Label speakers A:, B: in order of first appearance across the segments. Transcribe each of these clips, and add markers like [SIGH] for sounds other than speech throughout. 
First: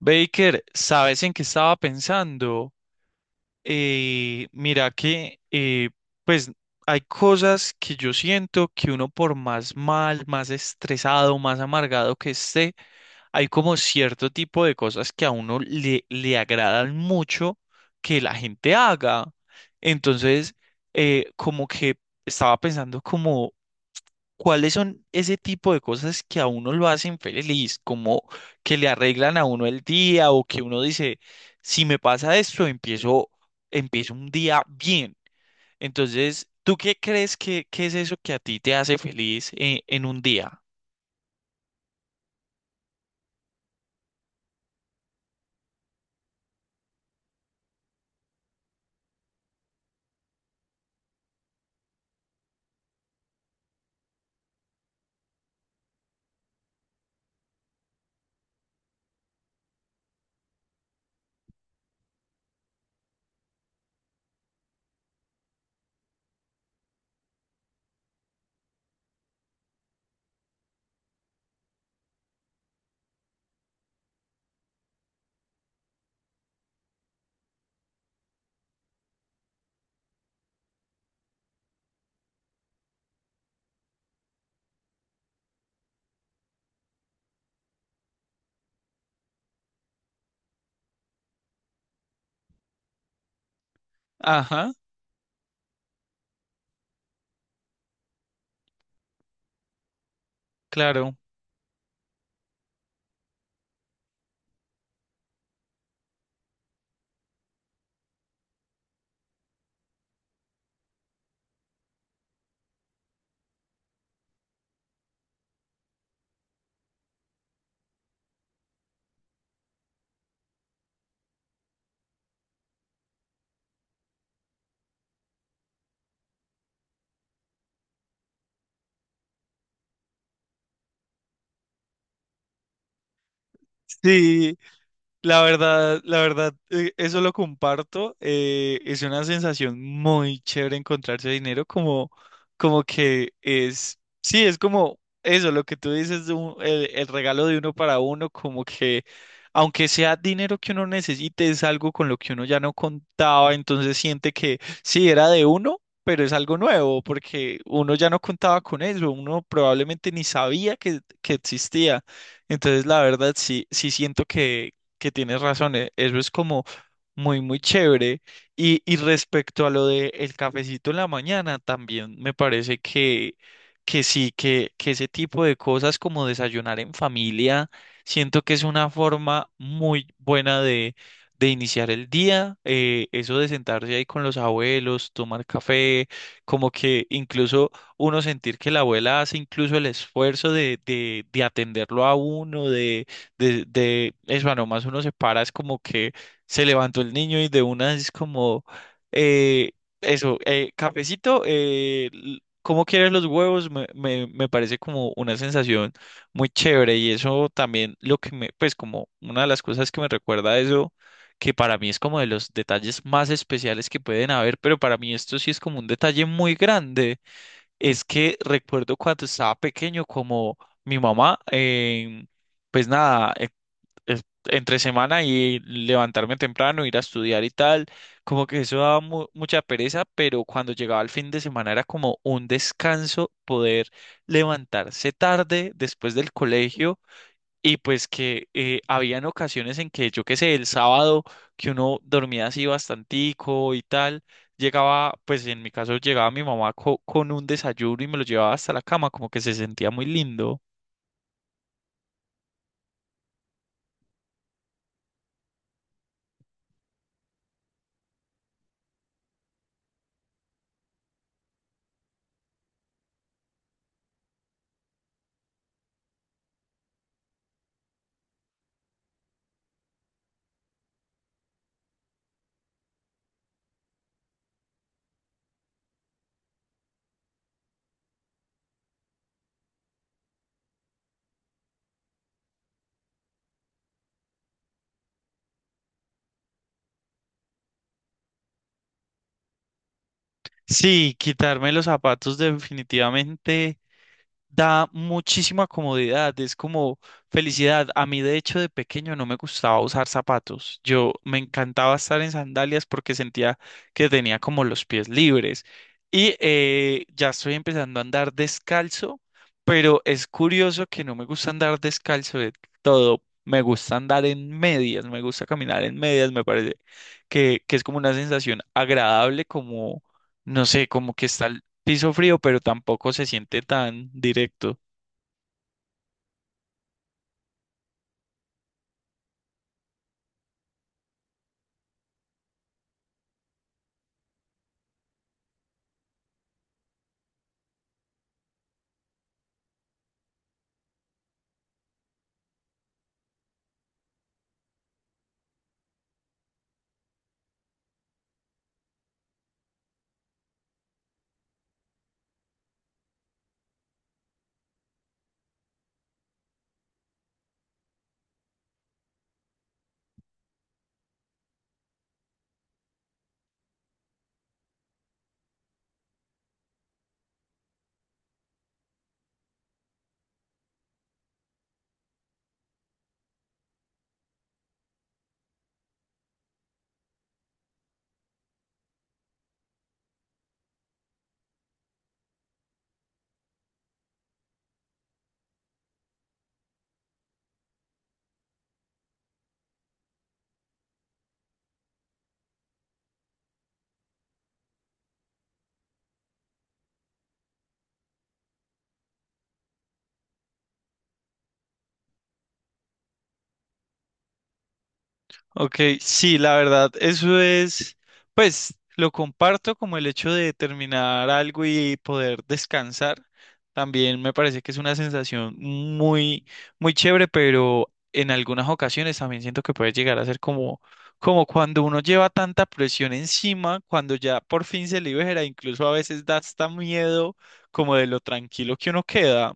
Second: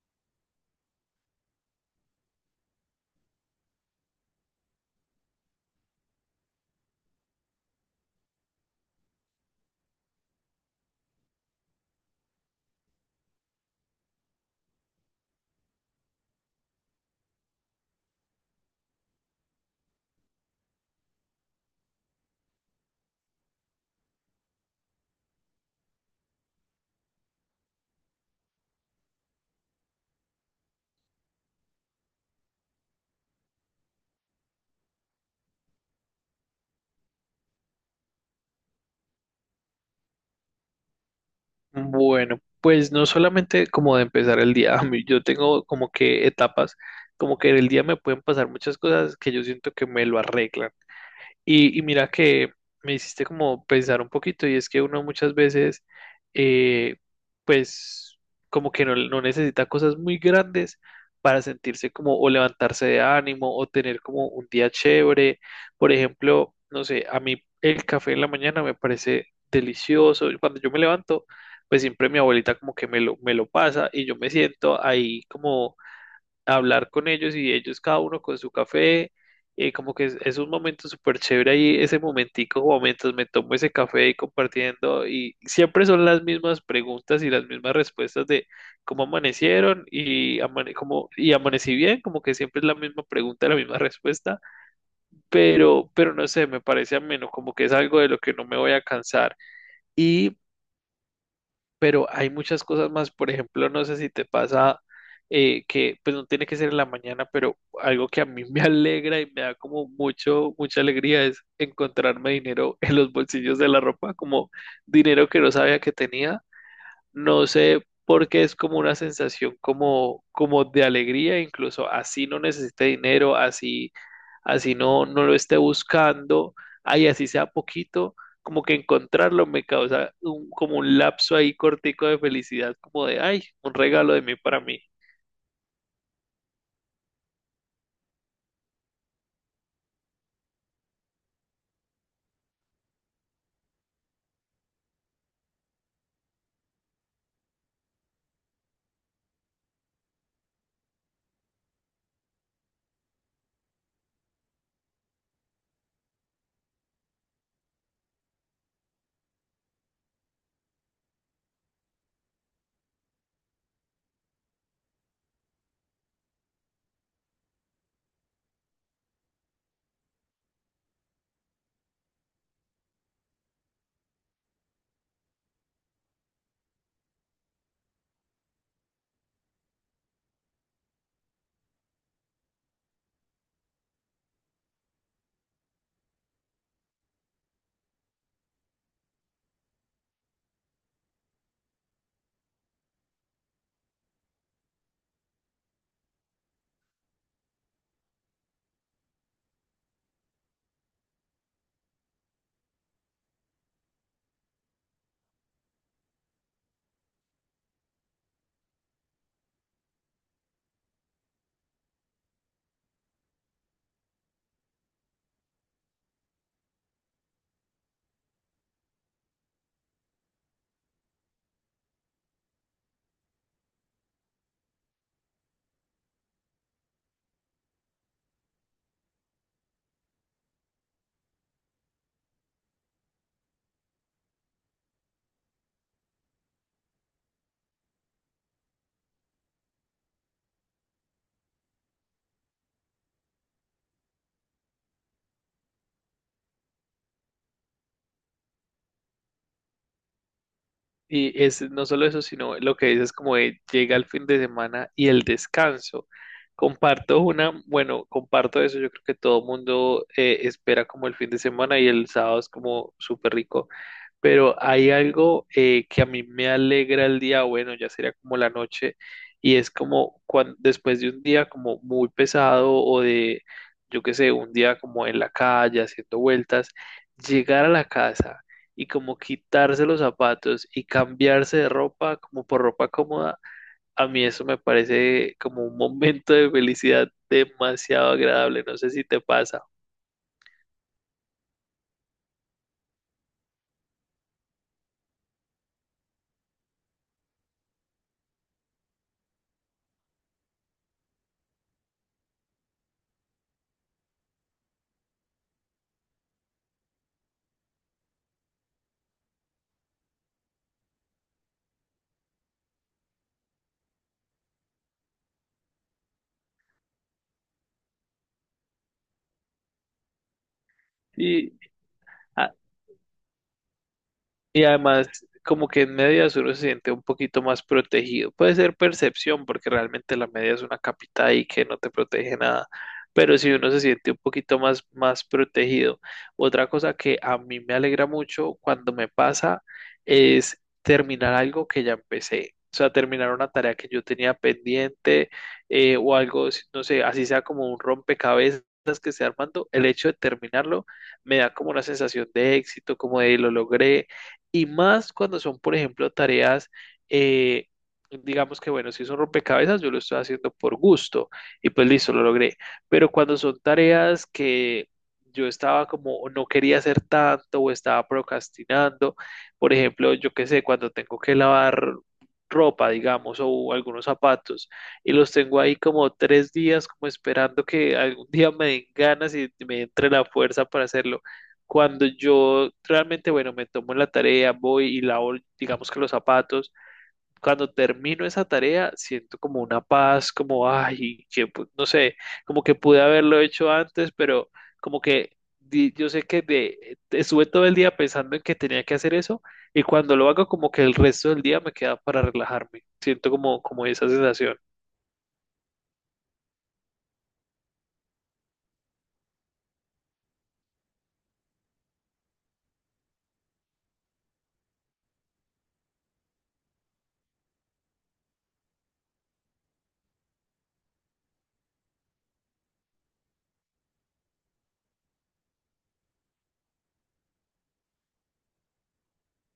A: Baker, ¿sabes en qué estaba pensando? Mira que, pues, hay cosas que yo siento que uno por más mal, más estresado, más amargado que esté, hay como cierto tipo de cosas que a uno le agradan mucho que la gente haga. Entonces, como que estaba pensando. ¿Cuáles son ese tipo de cosas que a uno lo hacen feliz? Como que le arreglan a uno el día o que uno dice, si me pasa esto, empiezo un día bien. Entonces, ¿tú qué crees que es eso que a ti te hace feliz en un día?
B: Bueno, pues no solamente como de empezar el día, [LAUGHS] yo tengo como que etapas, como que en el día me pueden pasar muchas cosas que yo siento que me lo arreglan. Y mira que me hiciste como pensar un poquito y es que uno muchas veces, eh, pues como que no, no necesita cosas muy grandes para sentirse como o levantarse de ánimo o tener como un día chévere. Por ejemplo, no sé, a mí el café en la mañana me parece delicioso. Y cuando yo me levanto, pues siempre mi abuelita como que me lo pasa y yo me siento ahí como hablar con ellos y ellos cada uno con su café, como que es un momento súper chévere ahí, ese momentico, como mientras me tomo ese café y compartiendo, y siempre son las mismas preguntas y las mismas respuestas de cómo amanecieron y amanecí bien, como que siempre es la misma pregunta, la misma respuesta,
A: Ajá,
B: pero no sé, me parece ameno, como que es algo de lo que no me voy a cansar. Y
A: claro.
B: pero hay muchas cosas más. Por ejemplo, no sé si te pasa pues no tiene que ser en la mañana, pero algo que a mí [LAUGHS] me alegra y me da como mucha alegría es encontrarme dinero en los bolsillos de la ropa, como dinero que no sabía que tenía. No sé por qué es como una sensación como de alegría, incluso así no necesite dinero, así no, no lo esté buscando, ay así sea poquito, como que encontrarlo me causa como un lapso ahí cortico de felicidad, como de, ay, un regalo de mí
A: Sí,
B: para mí.
A: la verdad, la verdad, eso lo comparto. Es una sensación muy chévere encontrarse dinero, como que es, sí, es como eso, lo que tú dices, el regalo de uno para uno, como que aunque sea dinero que uno necesite, es algo con lo que uno ya no contaba, entonces siente que sí era de uno, pero es algo nuevo, porque uno ya no contaba con eso, uno probablemente ni sabía que existía. Entonces, la verdad, sí, sí siento que tienes razón, eso es como muy, muy chévere. Y respecto a lo de el cafecito en la mañana, también me parece que sí, que ese tipo de cosas como desayunar en familia, siento que es una forma muy buena de iniciar el día. Eso de sentarse ahí con los abuelos, tomar café, como que incluso uno sentir que la abuela hace incluso el esfuerzo de atenderlo a uno, de eso, nomás uno se para, es como que se levantó el niño y de una es como, eh, eso, cafecito, ¿cómo quieres los huevos? Me parece como una sensación muy chévere y eso también lo que me, pues como una de las cosas que me recuerda a eso, que para mí es como de los detalles más especiales que pueden haber, pero para mí esto sí es como un detalle muy grande, es que recuerdo cuando estaba pequeño como mi mamá, pues nada, entre semana y levantarme temprano, ir a estudiar y tal, como que eso daba mucha pereza, pero cuando llegaba el fin de semana era como un descanso poder levantarse tarde después del colegio y pues que habían ocasiones en que yo qué sé, el sábado que uno dormía así bastantico y tal. Llegaba, pues en mi caso llegaba mi mamá con un desayuno y me lo llevaba hasta la cama, como que se sentía muy lindo.
B: Y es no solo eso, sino lo que dices como de llega el fin de semana y el descanso. Comparto bueno, comparto eso, yo creo que todo mundo espera como el fin de semana y el sábado es como súper rico, pero hay algo que a mí me alegra el día, bueno, ya sería como la noche, y es como cuando, después de un día como muy pesado o de, yo qué sé, un día como en la calle haciendo vueltas, llegar a la casa y como quitarse los zapatos y cambiarse de ropa como por ropa cómoda, a mí eso me parece como un momento de felicidad demasiado agradable, no sé si te pasa.
A: Sí, quitarme los zapatos definitivamente da muchísima comodidad, es como felicidad. A mí, de hecho, de pequeño no me gustaba usar zapatos. Yo me encantaba estar en sandalias porque sentía que tenía como los pies libres. Y ya estoy empezando a andar descalzo, pero es curioso que no me gusta andar descalzo de todo. Me gusta andar en medias, me gusta caminar en medias, me parece que es como una sensación agradable, como, no sé, como que está
B: Y
A: piso frío, pero tampoco se siente tan
B: Y
A: directo.
B: además, como que en medias uno se siente un poquito más protegido. Puede ser percepción, porque realmente la media es una capita y que no te protege nada. Pero si uno se siente un poquito más protegido. Otra cosa que a mí me alegra mucho cuando me pasa es terminar algo que ya empecé. O sea, terminar una tarea que yo tenía pendiente, o algo, no sé, así sea como un rompecabezas que esté armando. El hecho de terminarlo me da como una sensación de éxito, como de lo logré, y más cuando son, por ejemplo, tareas, eh, digamos que, bueno, si son rompecabezas, yo lo estoy haciendo por gusto y pues listo, lo logré. Pero cuando son tareas que yo estaba como, o no quería hacer tanto o estaba procrastinando, por ejemplo, yo qué sé, cuando tengo que lavar ropa, digamos, o algunos zapatos, y los tengo ahí como 3 días, como esperando que algún día me den ganas y me entre la fuerza para hacerlo, cuando yo realmente, bueno, me tomo la tarea, voy y lavo, digamos que los zapatos, cuando termino esa tarea, siento como una paz, como, ay, que no sé, como que pude haberlo hecho antes, pero como que yo sé que estuve todo el día pensando en que tenía que hacer eso, y cuando lo hago, como que el resto del día me queda para relajarme. Siento como esa sensación.
A: Ok, sí, la verdad, eso es, pues lo comparto como el hecho de terminar algo y poder descansar. También me parece que es una sensación muy, muy chévere, pero en algunas ocasiones también siento que puede llegar a ser como cuando uno lleva tanta presión encima, cuando ya por fin se libera, incluso a veces da hasta miedo como de lo tranquilo que uno queda.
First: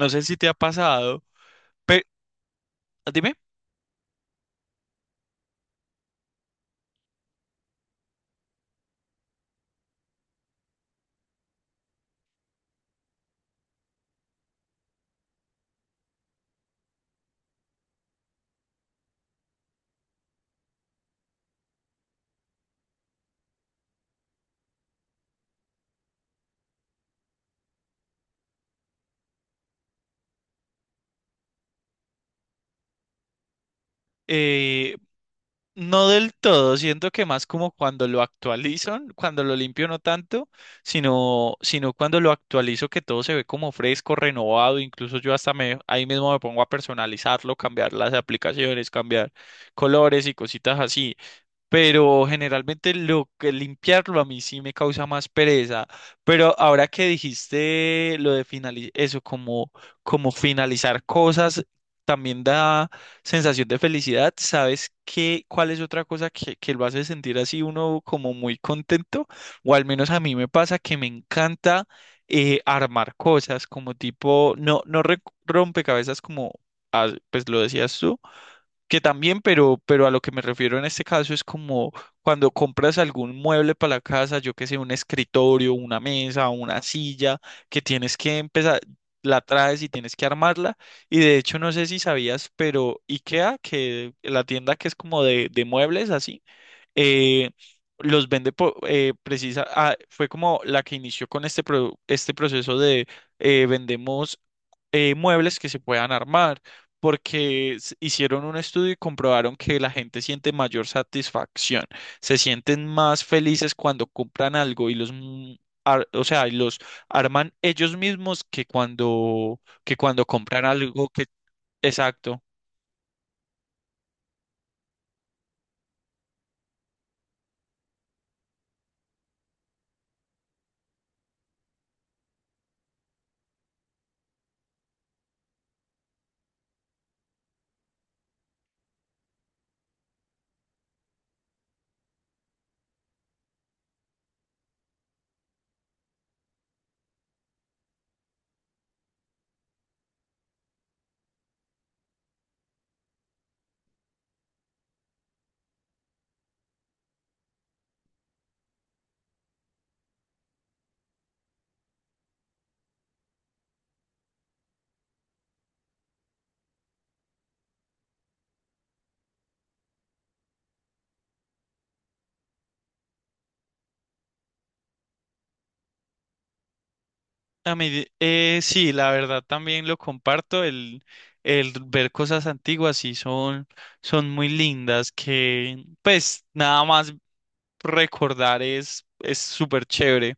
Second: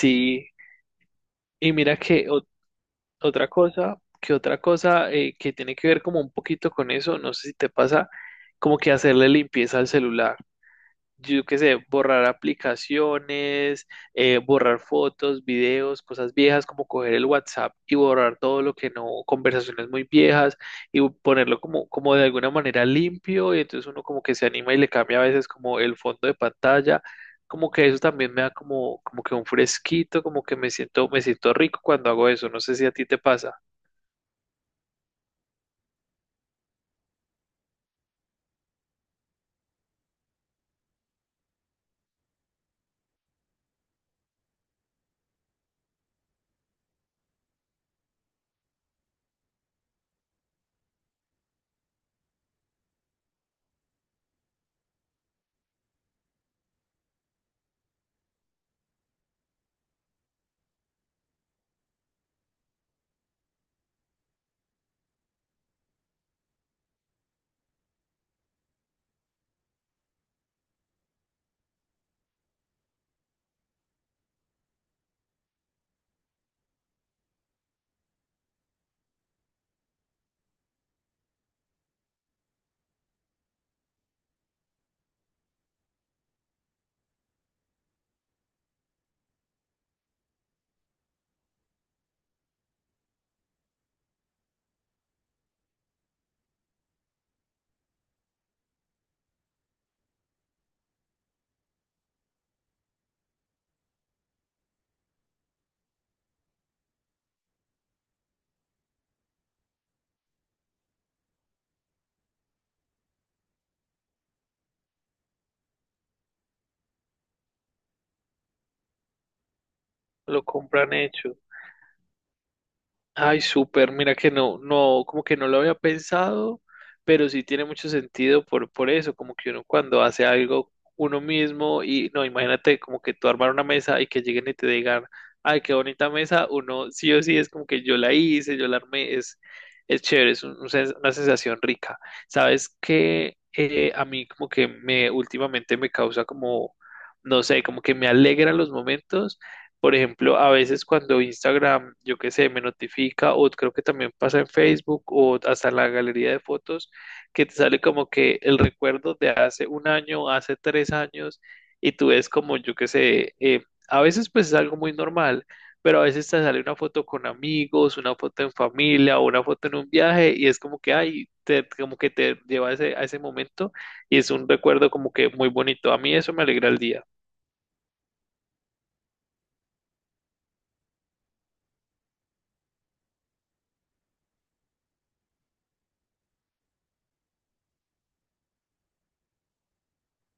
A: No sé si te ha pasado.
B: y mira
A: Pero
B: que
A: dime.
B: Otra cosa que tiene que ver como un poquito con eso, no sé si te pasa, como que hacerle limpieza al celular. Yo qué sé, borrar aplicaciones, borrar fotos, videos, cosas viejas, como coger el WhatsApp y borrar todo lo que no, conversaciones muy viejas, y ponerlo como de alguna manera limpio, y entonces uno como que se anima y le cambia a veces como el fondo de pantalla. Como que eso también me da como, como que un fresquito, como que me siento rico cuando hago eso. No sé si a ti te pasa.
A: Eh, no del todo, siento que más como cuando lo actualizan, cuando lo limpio no tanto, sino cuando lo actualizo que todo se ve como fresco, renovado, incluso yo hasta me, ahí mismo me pongo a personalizarlo, cambiar las aplicaciones, cambiar colores y cositas así, pero generalmente lo que limpiarlo a mí sí me causa más pereza. Pero ahora que dijiste lo de finalizar, eso como finalizar cosas, también da sensación de felicidad. ¿Sabes qué? ¿Cuál es otra cosa que lo hace sentir así uno como muy contento? O al menos a mí me pasa que me encanta, armar cosas como tipo, no, no rompecabezas, como ah, pues lo decías tú que también, pero a lo que me refiero en este caso es como cuando compras algún mueble para la casa, yo que sé, un escritorio, una mesa, una silla, que tienes que empezar, la traes y tienes que armarla. Y de hecho, no sé si sabías, pero IKEA, que la tienda que es como de muebles así, eh, los vende precisa, ah, fue como la que inició con este proceso de vendemos muebles que se puedan armar, porque hicieron un estudio y comprobaron que la gente siente mayor satisfacción, se sienten más felices cuando compran algo o sea, y los arman ellos mismos que cuando
B: Lo
A: compran
B: compran
A: algo que,
B: hecho.
A: exacto.
B: Ay, súper, mira que no, no, como que no lo había pensado, pero sí tiene mucho sentido por eso, como que uno cuando hace algo uno mismo y no, imagínate como que tú armar una mesa y que lleguen y te digan, ay, qué bonita mesa, uno sí o sí es como que yo la hice, yo la armé, es chévere, es una sensación rica. ¿Sabes que a mí como que me últimamente me causa como, no sé, como que me alegra los momentos? Por ejemplo, a veces cuando Instagram, yo qué sé, me notifica, o creo que también pasa en Facebook, o hasta en la galería de fotos, que te sale como que el recuerdo de hace un año, hace 3 años, y tú ves como, yo qué sé, a veces pues es algo muy normal, pero a veces te sale una foto con amigos, una foto en familia, o una foto en un viaje, y es como que, ay, como que te lleva a ese, momento, y es un recuerdo como que muy bonito. A mí eso me alegra el día.
A: A mí, sí, la verdad también lo comparto, el ver cosas antiguas sí son muy lindas, que pues nada más recordar es súper chévere.